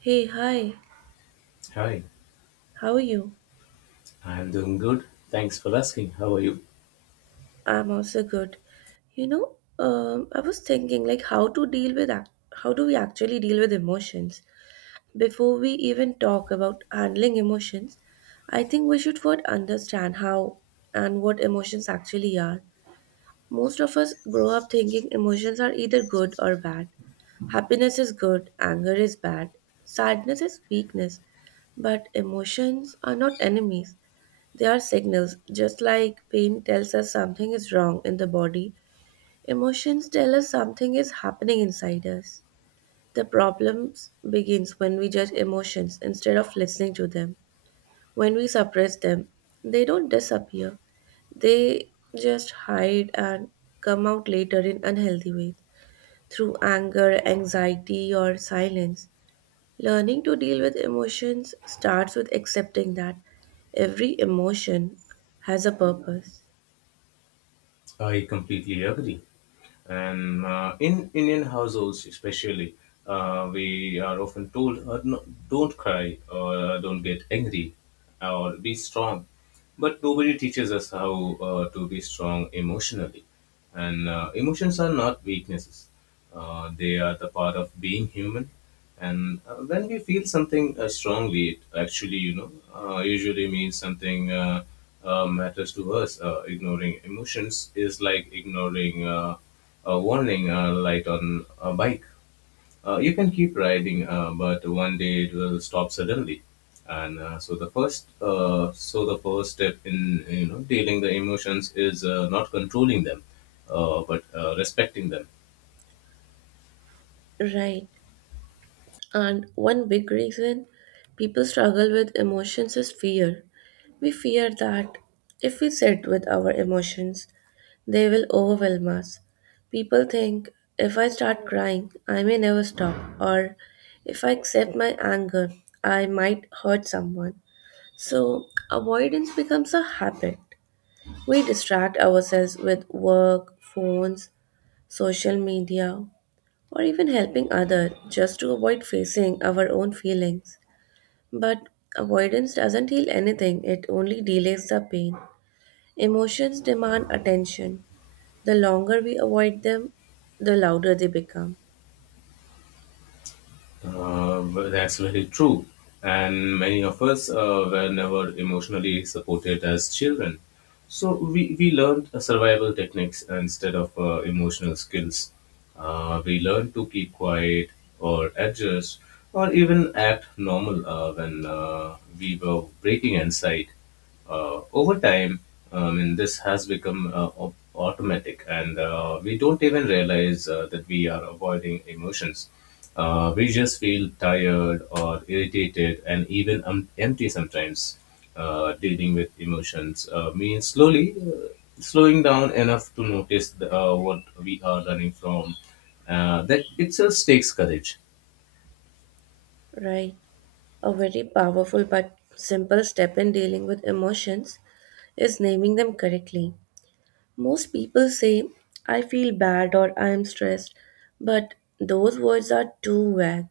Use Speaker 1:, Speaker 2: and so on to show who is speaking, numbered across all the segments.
Speaker 1: Hey, hi.
Speaker 2: Hi,
Speaker 1: How are you?
Speaker 2: I am doing good. Thanks for asking. How are you?
Speaker 1: I'm also good. You know, I was thinking like how to deal with how do we actually deal with emotions? Before we even talk about handling emotions, I think we should first understand how and what emotions actually are. Most of us grow up thinking emotions are either good or bad. Happiness is good, anger is bad, sadness is weakness. But emotions are not enemies. They are signals. Just like pain tells us something is wrong in the body, emotions tell us something is happening inside us. The problem begins when we judge emotions instead of listening to them. When we suppress them, they don't disappear, they just hide and come out later in unhealthy ways through anger, anxiety, or silence. Learning to deal with emotions starts with accepting that every emotion has a purpose.
Speaker 2: I completely agree. And in Indian households, especially, we are often told, no, "Don't cry," or "Don't get angry," or "Be strong." But nobody teaches us how to be strong emotionally. And emotions are not weaknesses, they are the part of being human. And when we feel something strongly, it actually, you know, usually means something matters to us. Ignoring emotions is like ignoring a warning light on a bike. You can keep riding, but one day it will stop suddenly. And so the first step in you know dealing the emotions is not controlling them, but respecting them.
Speaker 1: Right. And one big reason people struggle with emotions is fear. We fear that if we sit with our emotions, they will overwhelm us. People think if I start crying, I may never stop, or if I accept my anger, I might hurt someone. So avoidance becomes a habit. We distract ourselves with work, phones, social media, or even helping others just to avoid facing our own feelings. But avoidance doesn't heal anything, it only delays the pain. Emotions demand attention. The longer we avoid them, the louder they become.
Speaker 2: Well, that's very true. And many of us were never emotionally supported as children. So we learned survival techniques instead of emotional skills. We learned to keep quiet or adjust or even act normal when we were breaking inside. Over time, I mean, this has become automatic, and we don't even realize that we are avoiding emotions. We just feel tired or irritated and even empty sometimes. Dealing with emotions means slowly slowing down enough to notice what we are running from. That itself takes courage.
Speaker 1: Right. A very powerful but simple step in dealing with emotions is naming them correctly. Most people say, "I feel bad" or "I am stressed," but those words are too vague.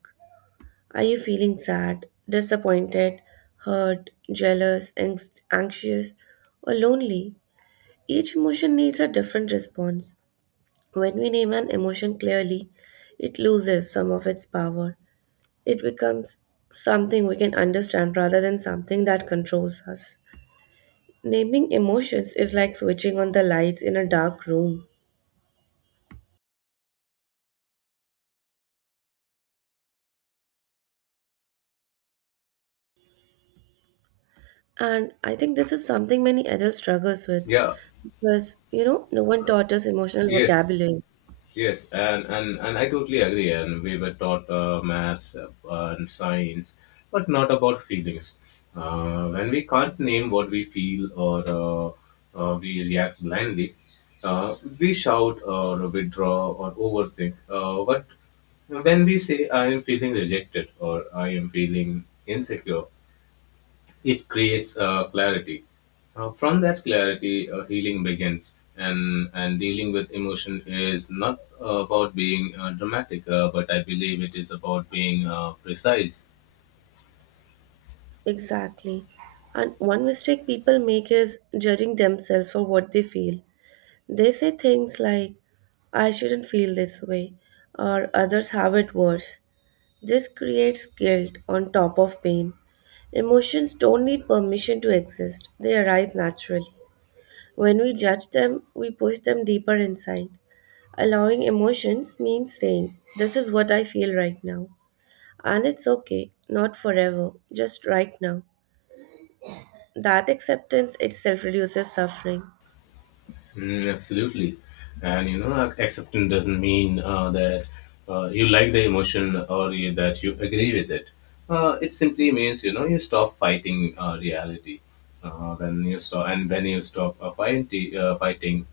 Speaker 1: Are you feeling sad, disappointed, hurt, jealous, anxious, or lonely? Each emotion needs a different response. When we name an emotion clearly, it loses some of its power. It becomes something we can understand rather than something that controls us. Naming emotions is like switching on the lights in a dark room. And I think this is something many adults struggles with
Speaker 2: Yeah,
Speaker 1: because, you know, no one taught us emotional
Speaker 2: yes.
Speaker 1: vocabulary.
Speaker 2: Yes, and I totally agree. And we were taught maths and science, but not about feelings. When we can't name what we feel or we react blindly, we shout or withdraw or overthink. But when we say, I am feeling rejected or I am feeling insecure, it creates clarity. From that clarity, healing begins, and dealing with emotion is not about being dramatic, but I believe it is about being precise.
Speaker 1: Exactly. And one mistake people make is judging themselves for what they feel. They say things like, "I shouldn't feel this way," or "others have it worse." This creates guilt on top of pain. Emotions don't need permission to exist, they arise naturally. When we judge them, we push them deeper inside. Allowing emotions means saying, "This is what I feel right now. And it's okay, not forever, just right now." That acceptance itself reduces suffering.
Speaker 2: Mm, absolutely. And you know, acceptance doesn't mean that you like the emotion or that you agree with it. It simply means you know you stop fighting reality. When you stop fighting,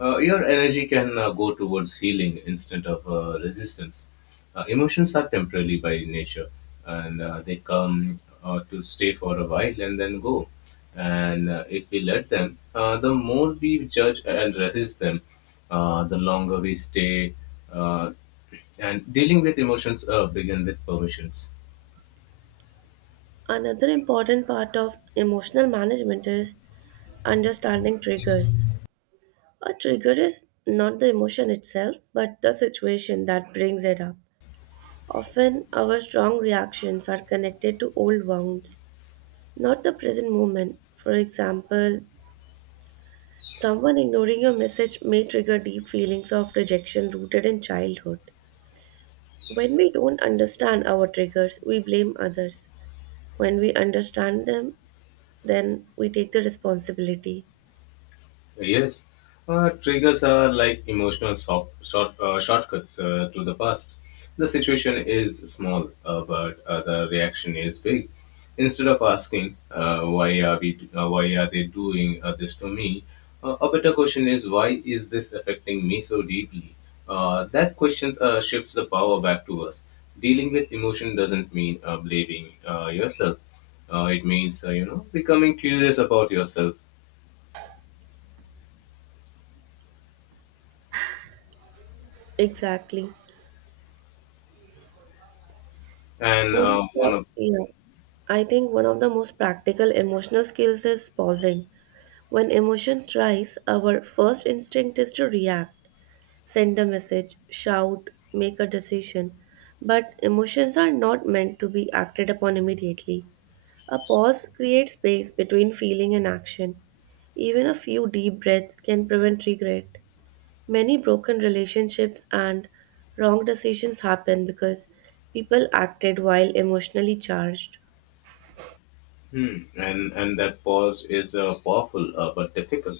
Speaker 2: your energy can go towards healing instead of resistance. Emotions are temporary by nature, and they come to stay for a while and then go. And if we let them, the more we judge and resist them, the longer we stay. Uh, and dealing with emotions begin with permissions.
Speaker 1: Another important part of emotional management is understanding triggers. A trigger is not the emotion itself, but the situation that brings it up. Often, our strong reactions are connected to old wounds, not the present moment. For example, someone ignoring your message may trigger deep feelings of rejection rooted in childhood. When we don't understand our triggers, we blame others. When we understand them, then we take the responsibility.
Speaker 2: Yes, triggers are like emotional short, shortcuts to the past. The situation is small, but the reaction is big. Instead of asking why are they doing this to me, a better question is why is this affecting me so deeply? That question shifts the power back to us. Dealing with emotion doesn't mean blaming yourself. It means you know becoming curious about yourself,
Speaker 1: Exactly.
Speaker 2: and one of
Speaker 1: Yeah. I think one of the most practical emotional skills is pausing. When emotions rise, our first instinct is to react, send a message, shout, make a decision. But emotions are not meant to be acted upon immediately. A pause creates space between feeling and action. Even a few deep breaths can prevent regret. Many broken relationships and wrong decisions happen because people acted while emotionally charged.
Speaker 2: Hmm. And that pause is powerful but difficult.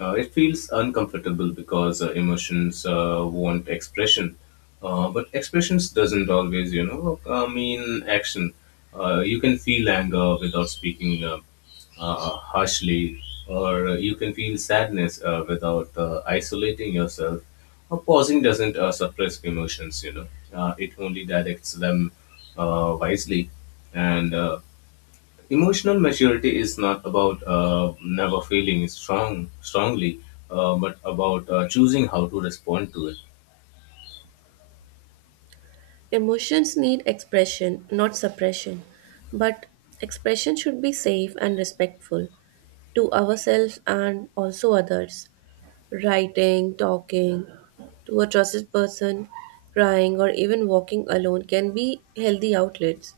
Speaker 2: It feels uncomfortable because emotions want expression, but expressions doesn't always, you know, mean action. You can feel anger without speaking harshly, or you can feel sadness without isolating yourself. Pausing doesn't suppress emotions, you know. It only directs them wisely, and emotional maturity is not about never feeling strongly, but about choosing how to respond to it.
Speaker 1: Emotions need expression, not suppression, but expression should be safe and respectful to ourselves and also others. Writing, talking to a trusted person, crying, or even walking alone can be healthy outlets.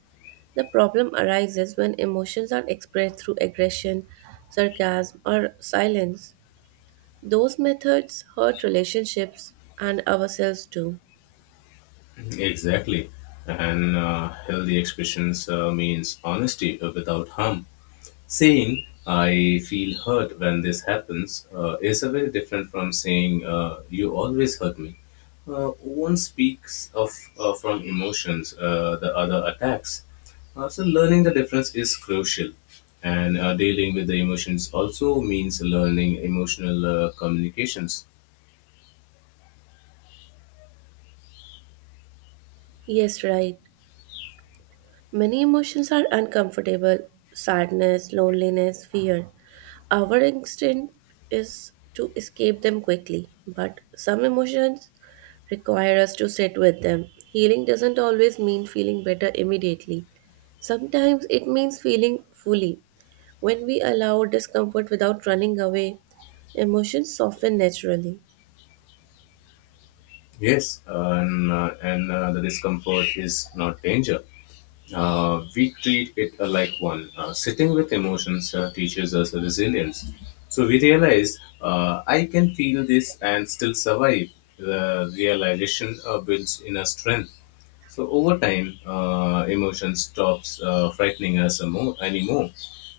Speaker 1: The problem arises when emotions are expressed through aggression, sarcasm, or silence. Those methods hurt relationships and ourselves too.
Speaker 2: Mhm. Exactly, and healthy expressions means honesty without harm. Saying, I feel hurt when this happens, is a very different from saying, you always hurt me. One speaks of from emotions, the other attacks. So learning the difference is crucial, and dealing with the emotions also means learning emotional communications.
Speaker 1: Yes, right. Many emotions are uncomfortable: sadness, loneliness, fear. Our instinct is to escape them quickly, but some emotions require us to sit with them. Healing doesn't always mean feeling better immediately, sometimes it means feeling fully. When we allow discomfort without running away, emotions soften naturally.
Speaker 2: Yes, and the discomfort is not danger. We treat it like one. Sitting with emotions teaches us resilience. So we realize I can feel this and still survive. The realization builds inner strength. So over time, emotion stops frightening us more anymore,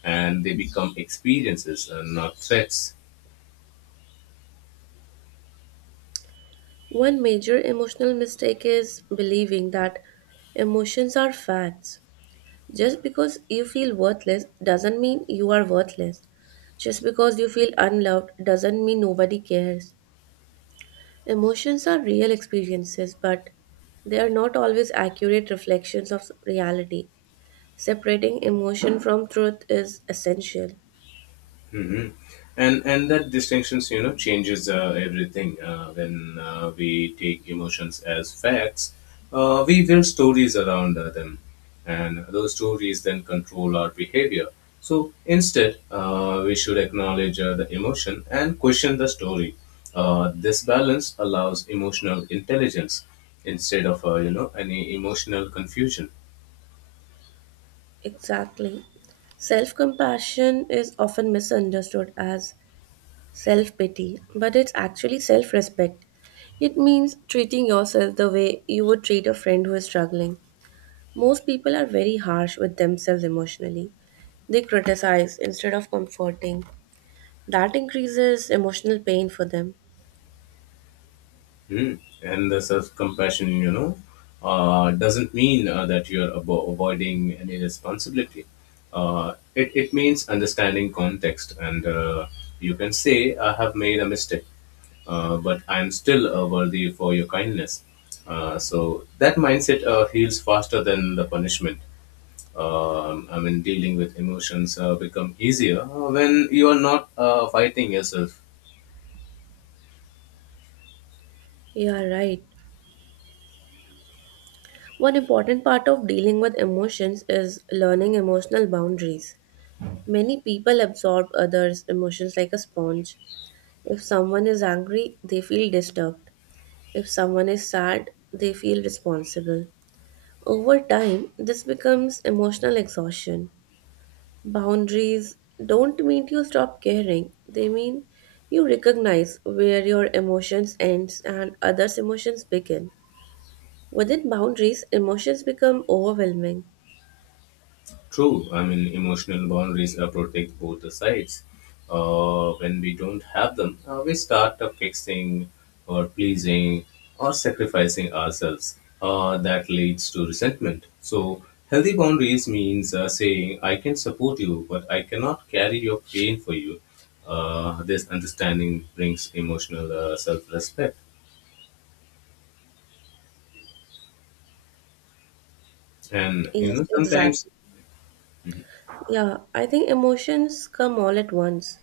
Speaker 2: and they become experiences, not threats.
Speaker 1: One major emotional mistake is believing that emotions are facts. Just because you feel worthless doesn't mean you are worthless. Just because you feel unloved doesn't mean nobody cares. Emotions are real experiences, but they are not always accurate reflections of reality. Separating emotion from truth is essential.
Speaker 2: Hmm. And that distinctions, you know, changes everything. When we take emotions as facts, we build stories around them, and those stories then control our behavior. So instead, we should acknowledge the emotion and question the story. This balance allows emotional intelligence instead of you know any emotional confusion.
Speaker 1: Exactly. Self compassion is often misunderstood as self pity, but it's actually self respect. It means treating yourself the way you would treat a friend who is struggling. Most people are very harsh with themselves emotionally. They criticize instead of comforting. That increases emotional pain for them.
Speaker 2: Hmm. And the self compassion, you know, doesn't mean that you're avoiding any responsibility. It means understanding context, and you can say, I have made a mistake, but I'm still worthy for your kindness. So that mindset heals faster than the punishment. I mean, dealing with emotions become easier when you are not fighting yourself.
Speaker 1: Yeah, right. One important part of dealing with emotions is learning emotional boundaries. Many people absorb others' emotions like a sponge. If someone is angry, they feel disturbed. If someone is sad, they feel responsible. Over time, this becomes emotional exhaustion. Boundaries don't mean you stop caring, they mean you recognize where your emotions ends and others' emotions begin. Within boundaries, emotions become overwhelming.
Speaker 2: True. I mean, emotional boundaries protect both the sides. When we don't have them, we start fixing or pleasing or sacrificing ourselves. That leads to resentment. So, healthy boundaries means saying, I can support you, but I cannot carry your pain for you. This understanding brings emotional self respect. And, you
Speaker 1: Yes,
Speaker 2: know, sometimes
Speaker 1: exactly. Yeah, I think emotions come all at once: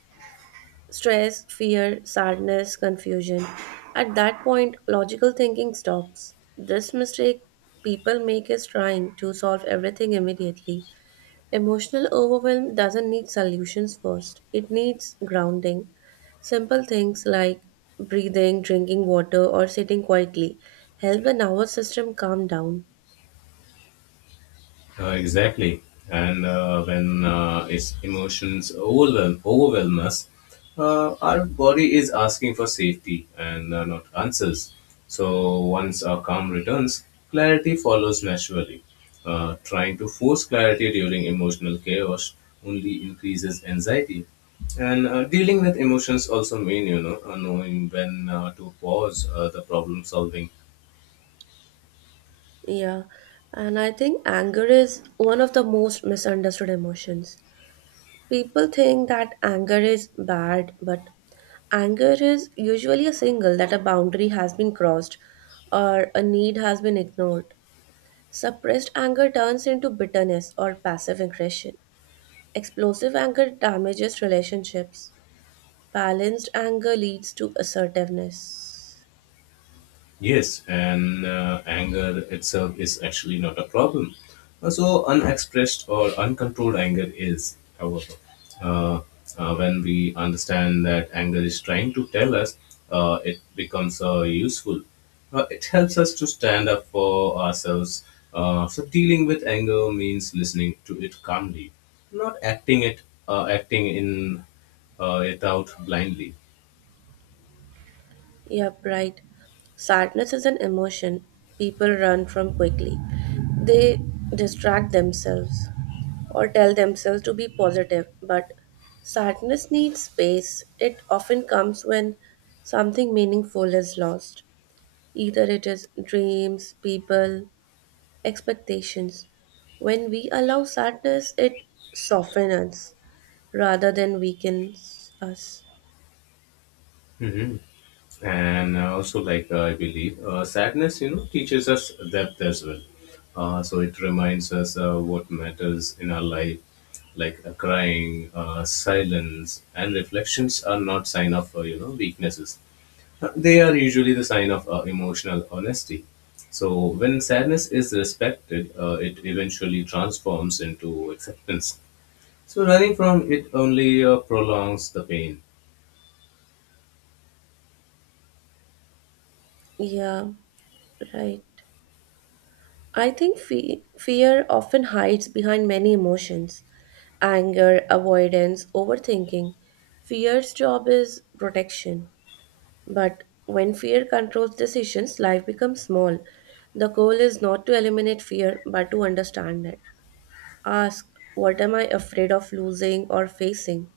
Speaker 1: stress, fear, sadness, confusion. At that point, logical thinking stops. This mistake people make is trying to solve everything immediately. Emotional overwhelm doesn't need solutions first, it needs grounding. Simple things like breathing, drinking water, or sitting quietly help the nervous system calm down.
Speaker 2: Exactly. And when its overwhelm us, our body is asking for safety and not answers. So once our calm returns, clarity follows naturally. Trying to force clarity during emotional chaos only increases anxiety. And dealing with emotions also mean, you know, knowing when to pause the problem solving.
Speaker 1: Yeah, and I think anger is one of the most misunderstood emotions. People think that anger is bad, but anger is usually a signal that a boundary has been crossed or a need has been ignored. Suppressed anger turns into bitterness or passive aggression. Explosive anger damages relationships. Balanced anger leads to assertiveness.
Speaker 2: Yes, and anger itself is actually not a problem. So, unexpressed or uncontrolled anger is, however, uh, when we understand that anger is trying to tell us, it becomes useful. It helps us to stand up for ourselves. So, dealing with anger means listening to it calmly, not acting it, acting in it out blindly.
Speaker 1: Yep, right. Sadness is an emotion people run from quickly. They distract themselves or tell themselves to be positive, but sadness needs space. It often comes when something meaningful is lost. Either it is dreams, people, expectations. When we allow sadness, it softens rather than weakens us.
Speaker 2: Mhm. And also like I believe sadness you know teaches us depth as well, so it reminds us what matters in our life, like crying, silence and reflections are not sign of you know weaknesses. They are usually the sign of emotional honesty. So when sadness is respected, it eventually transforms into acceptance. So running from it only prolongs the pain.
Speaker 1: Yeah, right. I think fear often hides behind many emotions: anger, avoidance, overthinking. Fear's job is protection. But when fear controls decisions, life becomes small. The goal is not to eliminate fear, but to understand it. Ask, what am I afraid of losing or facing?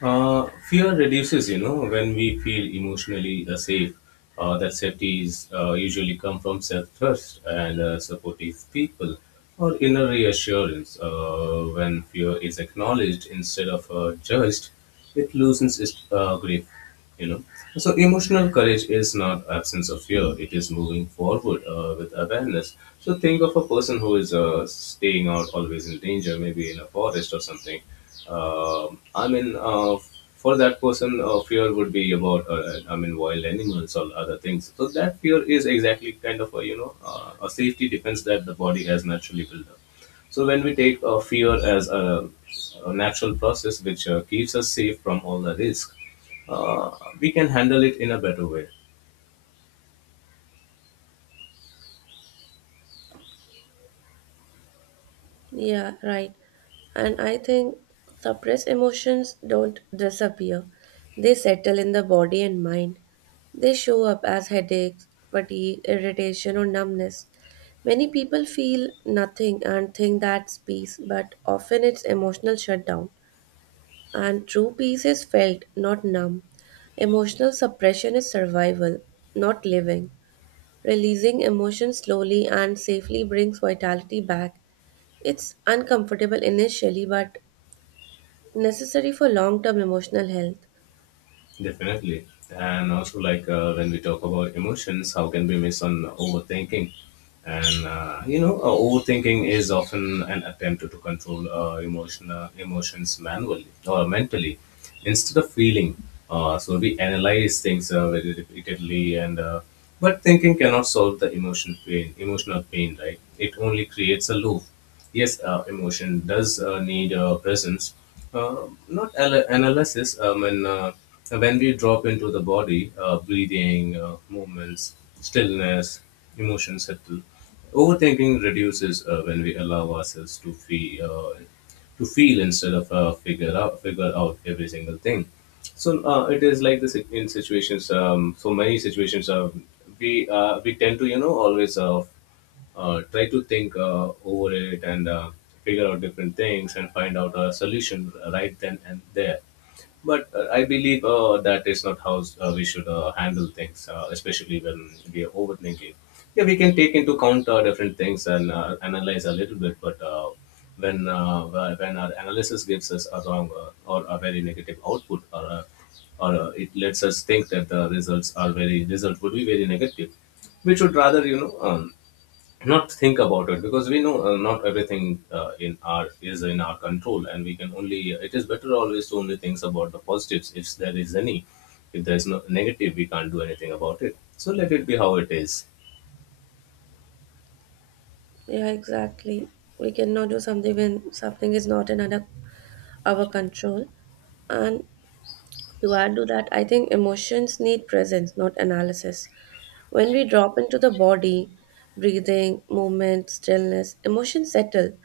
Speaker 2: Fear reduces, you know, when we feel emotionally safe. That safety is usually come from self-trust and supportive people or inner reassurance. When fear is acknowledged instead of judged, it loosens its grip, you know. So emotional courage is not absence of fear, it is moving forward with awareness. So think of a person who is staying out always in danger, maybe in a forest or something. Um i mean uh, for that person, fear would be about I mean wild animals or other things. So that fear is exactly kind of a you know a safety defense that the body has naturally built up. So when we take fear as a natural process which keeps us safe from all the risk, uh, we can handle it in a better way.
Speaker 1: Yeah, right. And I think suppressed emotions don't disappear, they settle in the body and mind. They show up as headaches, fatigue, irritation, or numbness. Many people feel nothing and think that's peace, but often it's emotional shutdown. And true peace is felt, not numb. Emotional suppression is survival, not living. Releasing emotions slowly and safely brings vitality back. It's uncomfortable initially, but necessary for long term emotional health.
Speaker 2: Definitely, and also like when we talk about emotions, how can we miss on overthinking? And you know overthinking is often an attempt to control emotional emotions manually or mentally instead of feeling. So we analyze things very repeatedly, and but thinking cannot solve the emotion pain emotional pain, right? It only creates a loop. Yes, emotion does need presence, not analysis. And When we drop into the body, breathing, movements, stillness, emotions settle. Overthinking reduces when we allow ourselves to feel, instead of figure out every single thing. So it is like this in situations. So many situations, we tend to you know always try to think over it, and figure out different things and find out a solution right then and there. But I believe that is not how we should handle things, especially when we are overthinking. Yeah, we can take into account different things and analyze a little bit, but when uh, when our analysis gives us a wrong or a very negative output, or it lets us think that the result would be very negative, we should rather not think about it because we know not everything in our is in our control, and we can only, it is better always to only think about the positives if there is any. If there is no negative, we can't do anything about it, so let it be how it is.
Speaker 1: Yeah, exactly. We cannot do something when something is not in under our control. And to add to that, I think emotions need presence, not analysis. When we drop into the body, breathing, movement, stillness, emotions settle.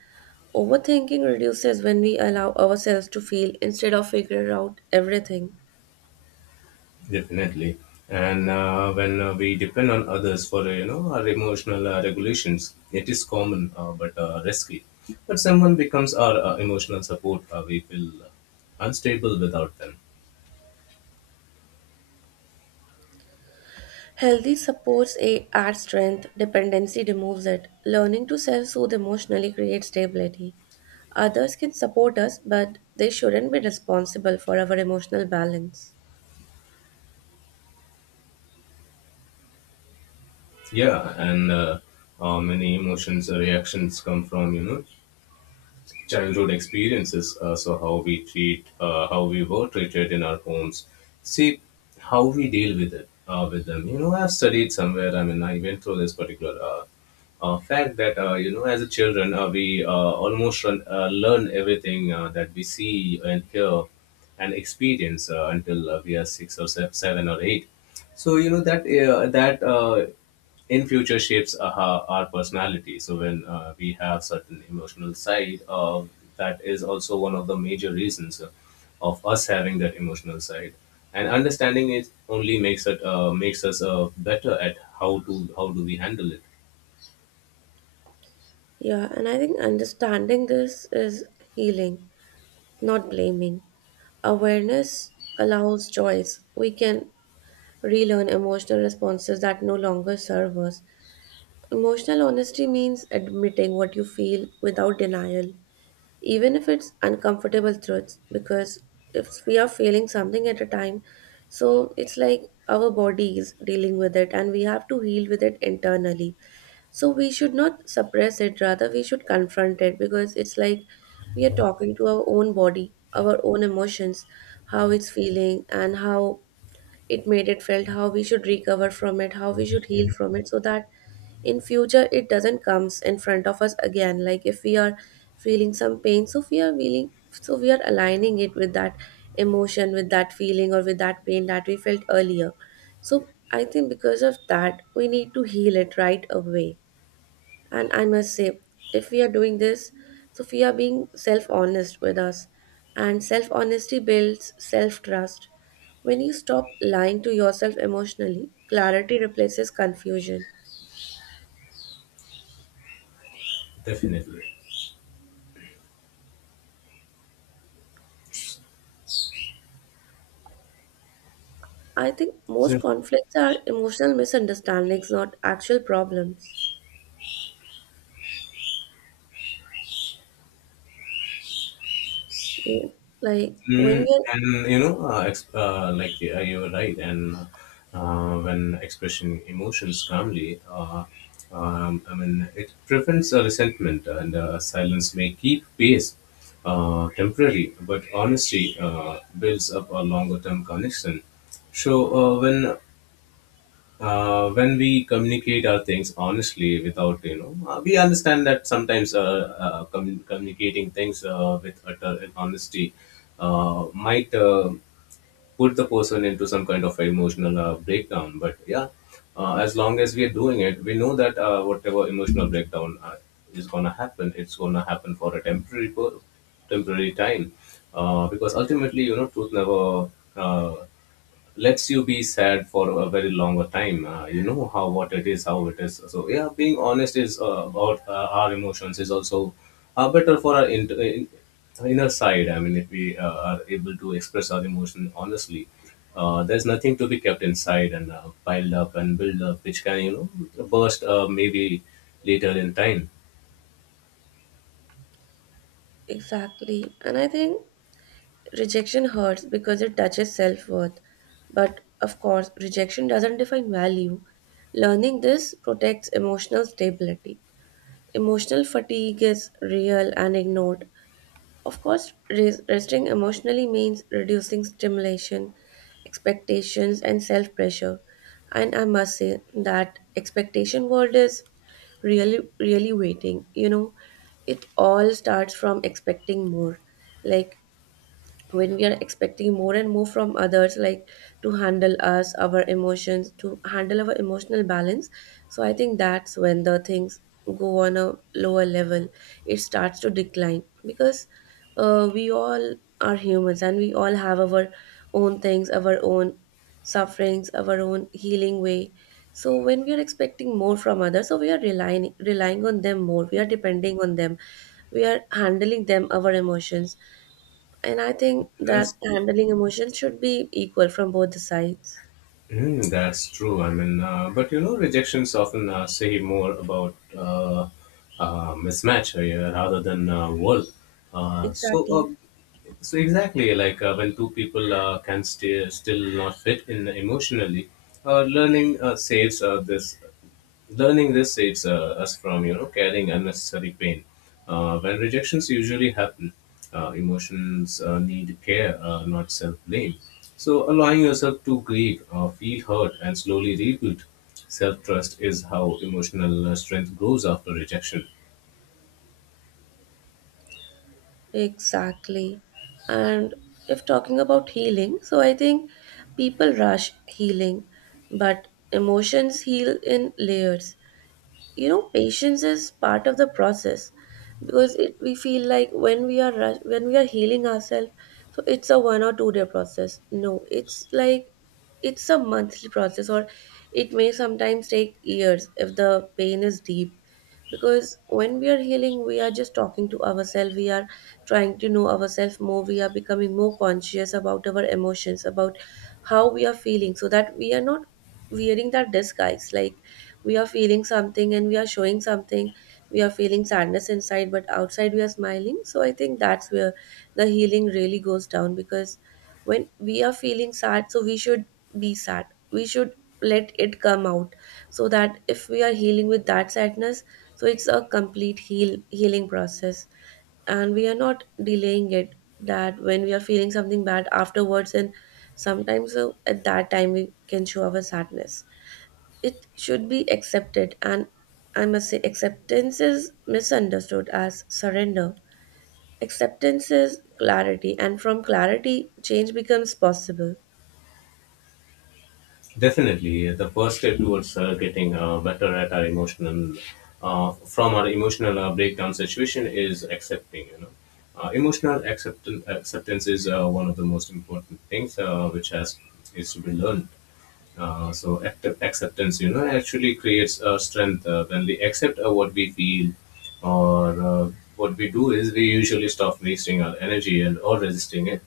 Speaker 1: Overthinking reduces when we allow ourselves to feel instead of figure out everything.
Speaker 2: Definitely. And when we depend on others for our emotional regulations, it is common but risky. But someone becomes our emotional support, we feel unstable without them.
Speaker 1: Healthy supports a art strength, dependency removes it. Learning to self soothe emotionally creates stability. Others can support us, but they shouldn't be responsible for our emotional balance.
Speaker 2: Yeah, and many emotions, reactions, come from childhood experiences. So how we treat, how we were treated in our homes, see how we deal with it, with them. You know, I've studied somewhere. I mean, I went through this particular fact that, you know, as a children, we almost learn everything that we see and hear and experience until we are six or seven or eight. So you know that that in future shapes our personality. So when we have certain emotional side, that is also one of the major reasons of us having that emotional side, and understanding it only makes us better at how to, how do we handle it.
Speaker 1: Yeah, and I think understanding this is healing, not blaming. Awareness allows choice. We can relearn emotional responses that no longer serve us. Emotional honesty means admitting what you feel without denial, even if it's uncomfortable truths, because if we are feeling something at a time, so it's like our body is dealing with it and we have to heal with it internally. So we should not suppress it, rather, we should confront it, because it's like we are talking to our own body, our own emotions, how it's feeling, and how it made it felt, how we should recover from it, how we should heal from it, so that in future it doesn't comes in front of us again. Like if we are feeling some pain, so we are feeling, so we are aligning it with that emotion, with that feeling, or with that pain that we felt earlier. So I think because of that we need to heal it right away. And I must say, if we are doing this, so we are being self honest with us. And self honesty builds self trust. When you stop lying to yourself emotionally, clarity replaces confusion.
Speaker 2: Definitely.
Speaker 1: I think most conflicts are emotional misunderstandings, not actual problems. Yeah. Like when we
Speaker 2: Mm,
Speaker 1: are
Speaker 2: and you know, like, you're right. And when expressing emotions calmly, I mean, it prevents a resentment, and silence may keep pace temporary, but honesty builds up a longer term connection. So, uh, when when we communicate our things honestly without, we understand that sometimes communicating things with utter honesty might put the person into some kind of emotional breakdown, but yeah, as long as we are doing it, we know that whatever emotional breakdown is going to happen, it's going to happen for a temporary time, because ultimately, you know, truth never uh, lets you be sad for a very longer time. You know how, what it is, how it is. So yeah, being honest is about our emotions is also better for our inner side. I mean, if we are able to express our emotion honestly, there's nothing to be kept inside and piled up and build up, which can, you know, burst, maybe later in time.
Speaker 1: exactly, and I think rejection hurts because it touches self worth. But of course, rejection doesn't define value. Learning this protects emotional stability. Emotional fatigue is real and ignored. Of course, resting emotionally means reducing stimulation, expectations, and self pressure. And I must say that expectation world is really, really waiting. You know, it all starts from expecting more. Like when we are expecting more and more from others, like to handle us our emotions, to handle our emotional balance, so I think that's when the things go on a lower level. It starts to decline because we all are humans and we all have our own things, our own sufferings, our own healing way. So when we are expecting more from others, so we are relying on them more, we are depending on them, we are handling them our emotions, and I think that
Speaker 2: Yes.
Speaker 1: handling emotions should be equal from both the sides.
Speaker 2: Mm, that's true. I mean, but you know, rejections often say more about mismatch, yeah, rather than worth. Uh, so, uh,
Speaker 1: Exactly.
Speaker 2: so exactly, like when two people can stay, still not fit in emotionally, uh, learning uh, saves uh, this Learning this saves us from, you know, carrying unnecessary pain. When rejections usually happen, emotions need care, not self-blame. So allowing yourself to grieve, feel hurt, and slowly rebuild self-trust is how emotional strength grows after rejection.
Speaker 1: Exactly. And if talking about healing, so I think people rush healing, but emotions heal in layers. You know, patience is part of the process, because it, we feel like when we are rush, when we are healing ourselves, so it's a 1 or 2 day process. No, it's like it's a monthly process, or it may sometimes take years if the pain is deep, because when we are healing we are just talking to ourselves, we are trying to know ourselves more, we are becoming more conscious about our emotions, about how we are feeling, so that we are not wearing that disguise, like we are feeling something and we are showing something, we are feeling sadness inside but outside we are smiling. So I think that's where the healing really goes down, because when we are feeling sad, so we should be sad, we should let it come out, so that if we are healing with that sadness, so it's a complete healing process, and we are not delaying it. That when we are feeling something bad afterwards, and sometimes at that time we can show our sadness. It should be accepted. And I must say, acceptance is misunderstood as surrender. Acceptance is clarity, and from clarity, change becomes possible.
Speaker 2: Definitely, the first step towards getting better at our emotional, from our emotional breakdown situation, is accepting. You know, emotional acceptance is one of the most important things which has is to be learned. So active acceptance, you know, actually creates strength. When we accept what we feel, or what we do is we usually stop wasting our energy and or resisting it.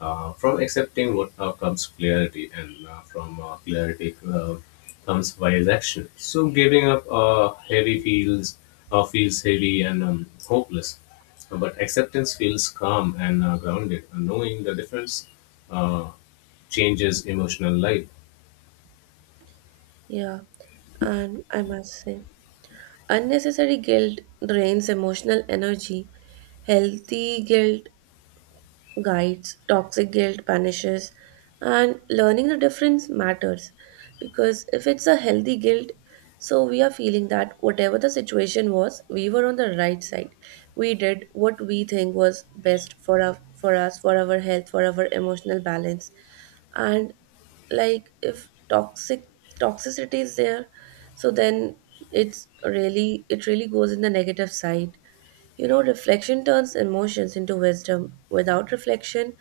Speaker 2: From accepting, what comes clarity, and from clarity comes wise action. So giving up heavy feels feels heavy and hopeless, but acceptance feels calm and grounded. Knowing the difference uh, changes emotional life.
Speaker 1: Yeah, and I must say, unnecessary guilt drains emotional energy. Healthy guilt guides, toxic guilt vanishes, and learning the difference matters, because if it's a healthy guilt, so we are feeling that whatever the situation was, we were on the right side. We did what we think was best for our, for us, for our health, for our emotional balance. And like if toxicity is there, so then it's really, it really goes in the negative side. You know, reflection turns emotions into wisdom. Without reflection,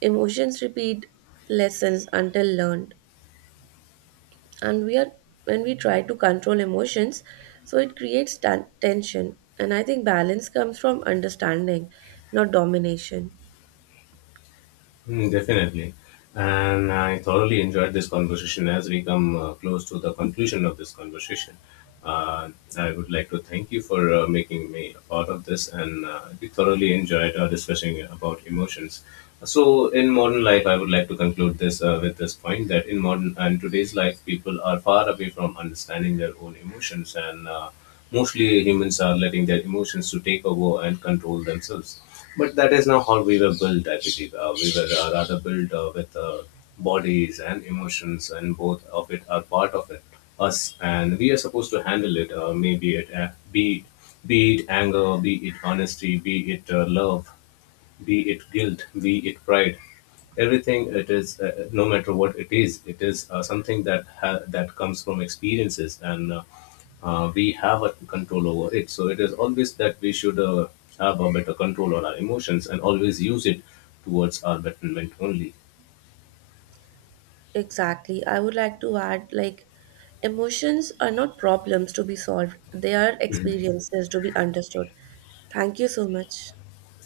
Speaker 1: emotions repeat lessons until learned. And we are when we try to control emotions, so it creates tension. And I think balance comes from understanding, not domination.
Speaker 2: Mm, definitely. And I thoroughly enjoyed this conversation as we come close to the conclusion of this conversation. Uh, I would like to thank you for making me a part of this, and we thoroughly enjoyed discussing about emotions. So, in modern life, I would like to conclude this with this point, that in modern and today's life, people are far away from understanding their own emotions, and mostly humans are letting their emotions to take over and control themselves. But that is not how we were built. I believe we were rather built with bodies and emotions, and both of it are part of it us, and we are supposed to handle it. Maybe it, be it be it anger, be it honesty, be it love, be it guilt, be it pride, everything it is, no matter what it is something that comes from experiences, and we have a control over it. So it is always that we should have a better control on our emotions and always use it towards our betterment only.
Speaker 1: Exactly. I would like to add like emotions are not problems to be solved. They are
Speaker 2: Mhm.
Speaker 1: experiences to be understood. Thank you so much.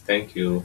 Speaker 2: Thank you.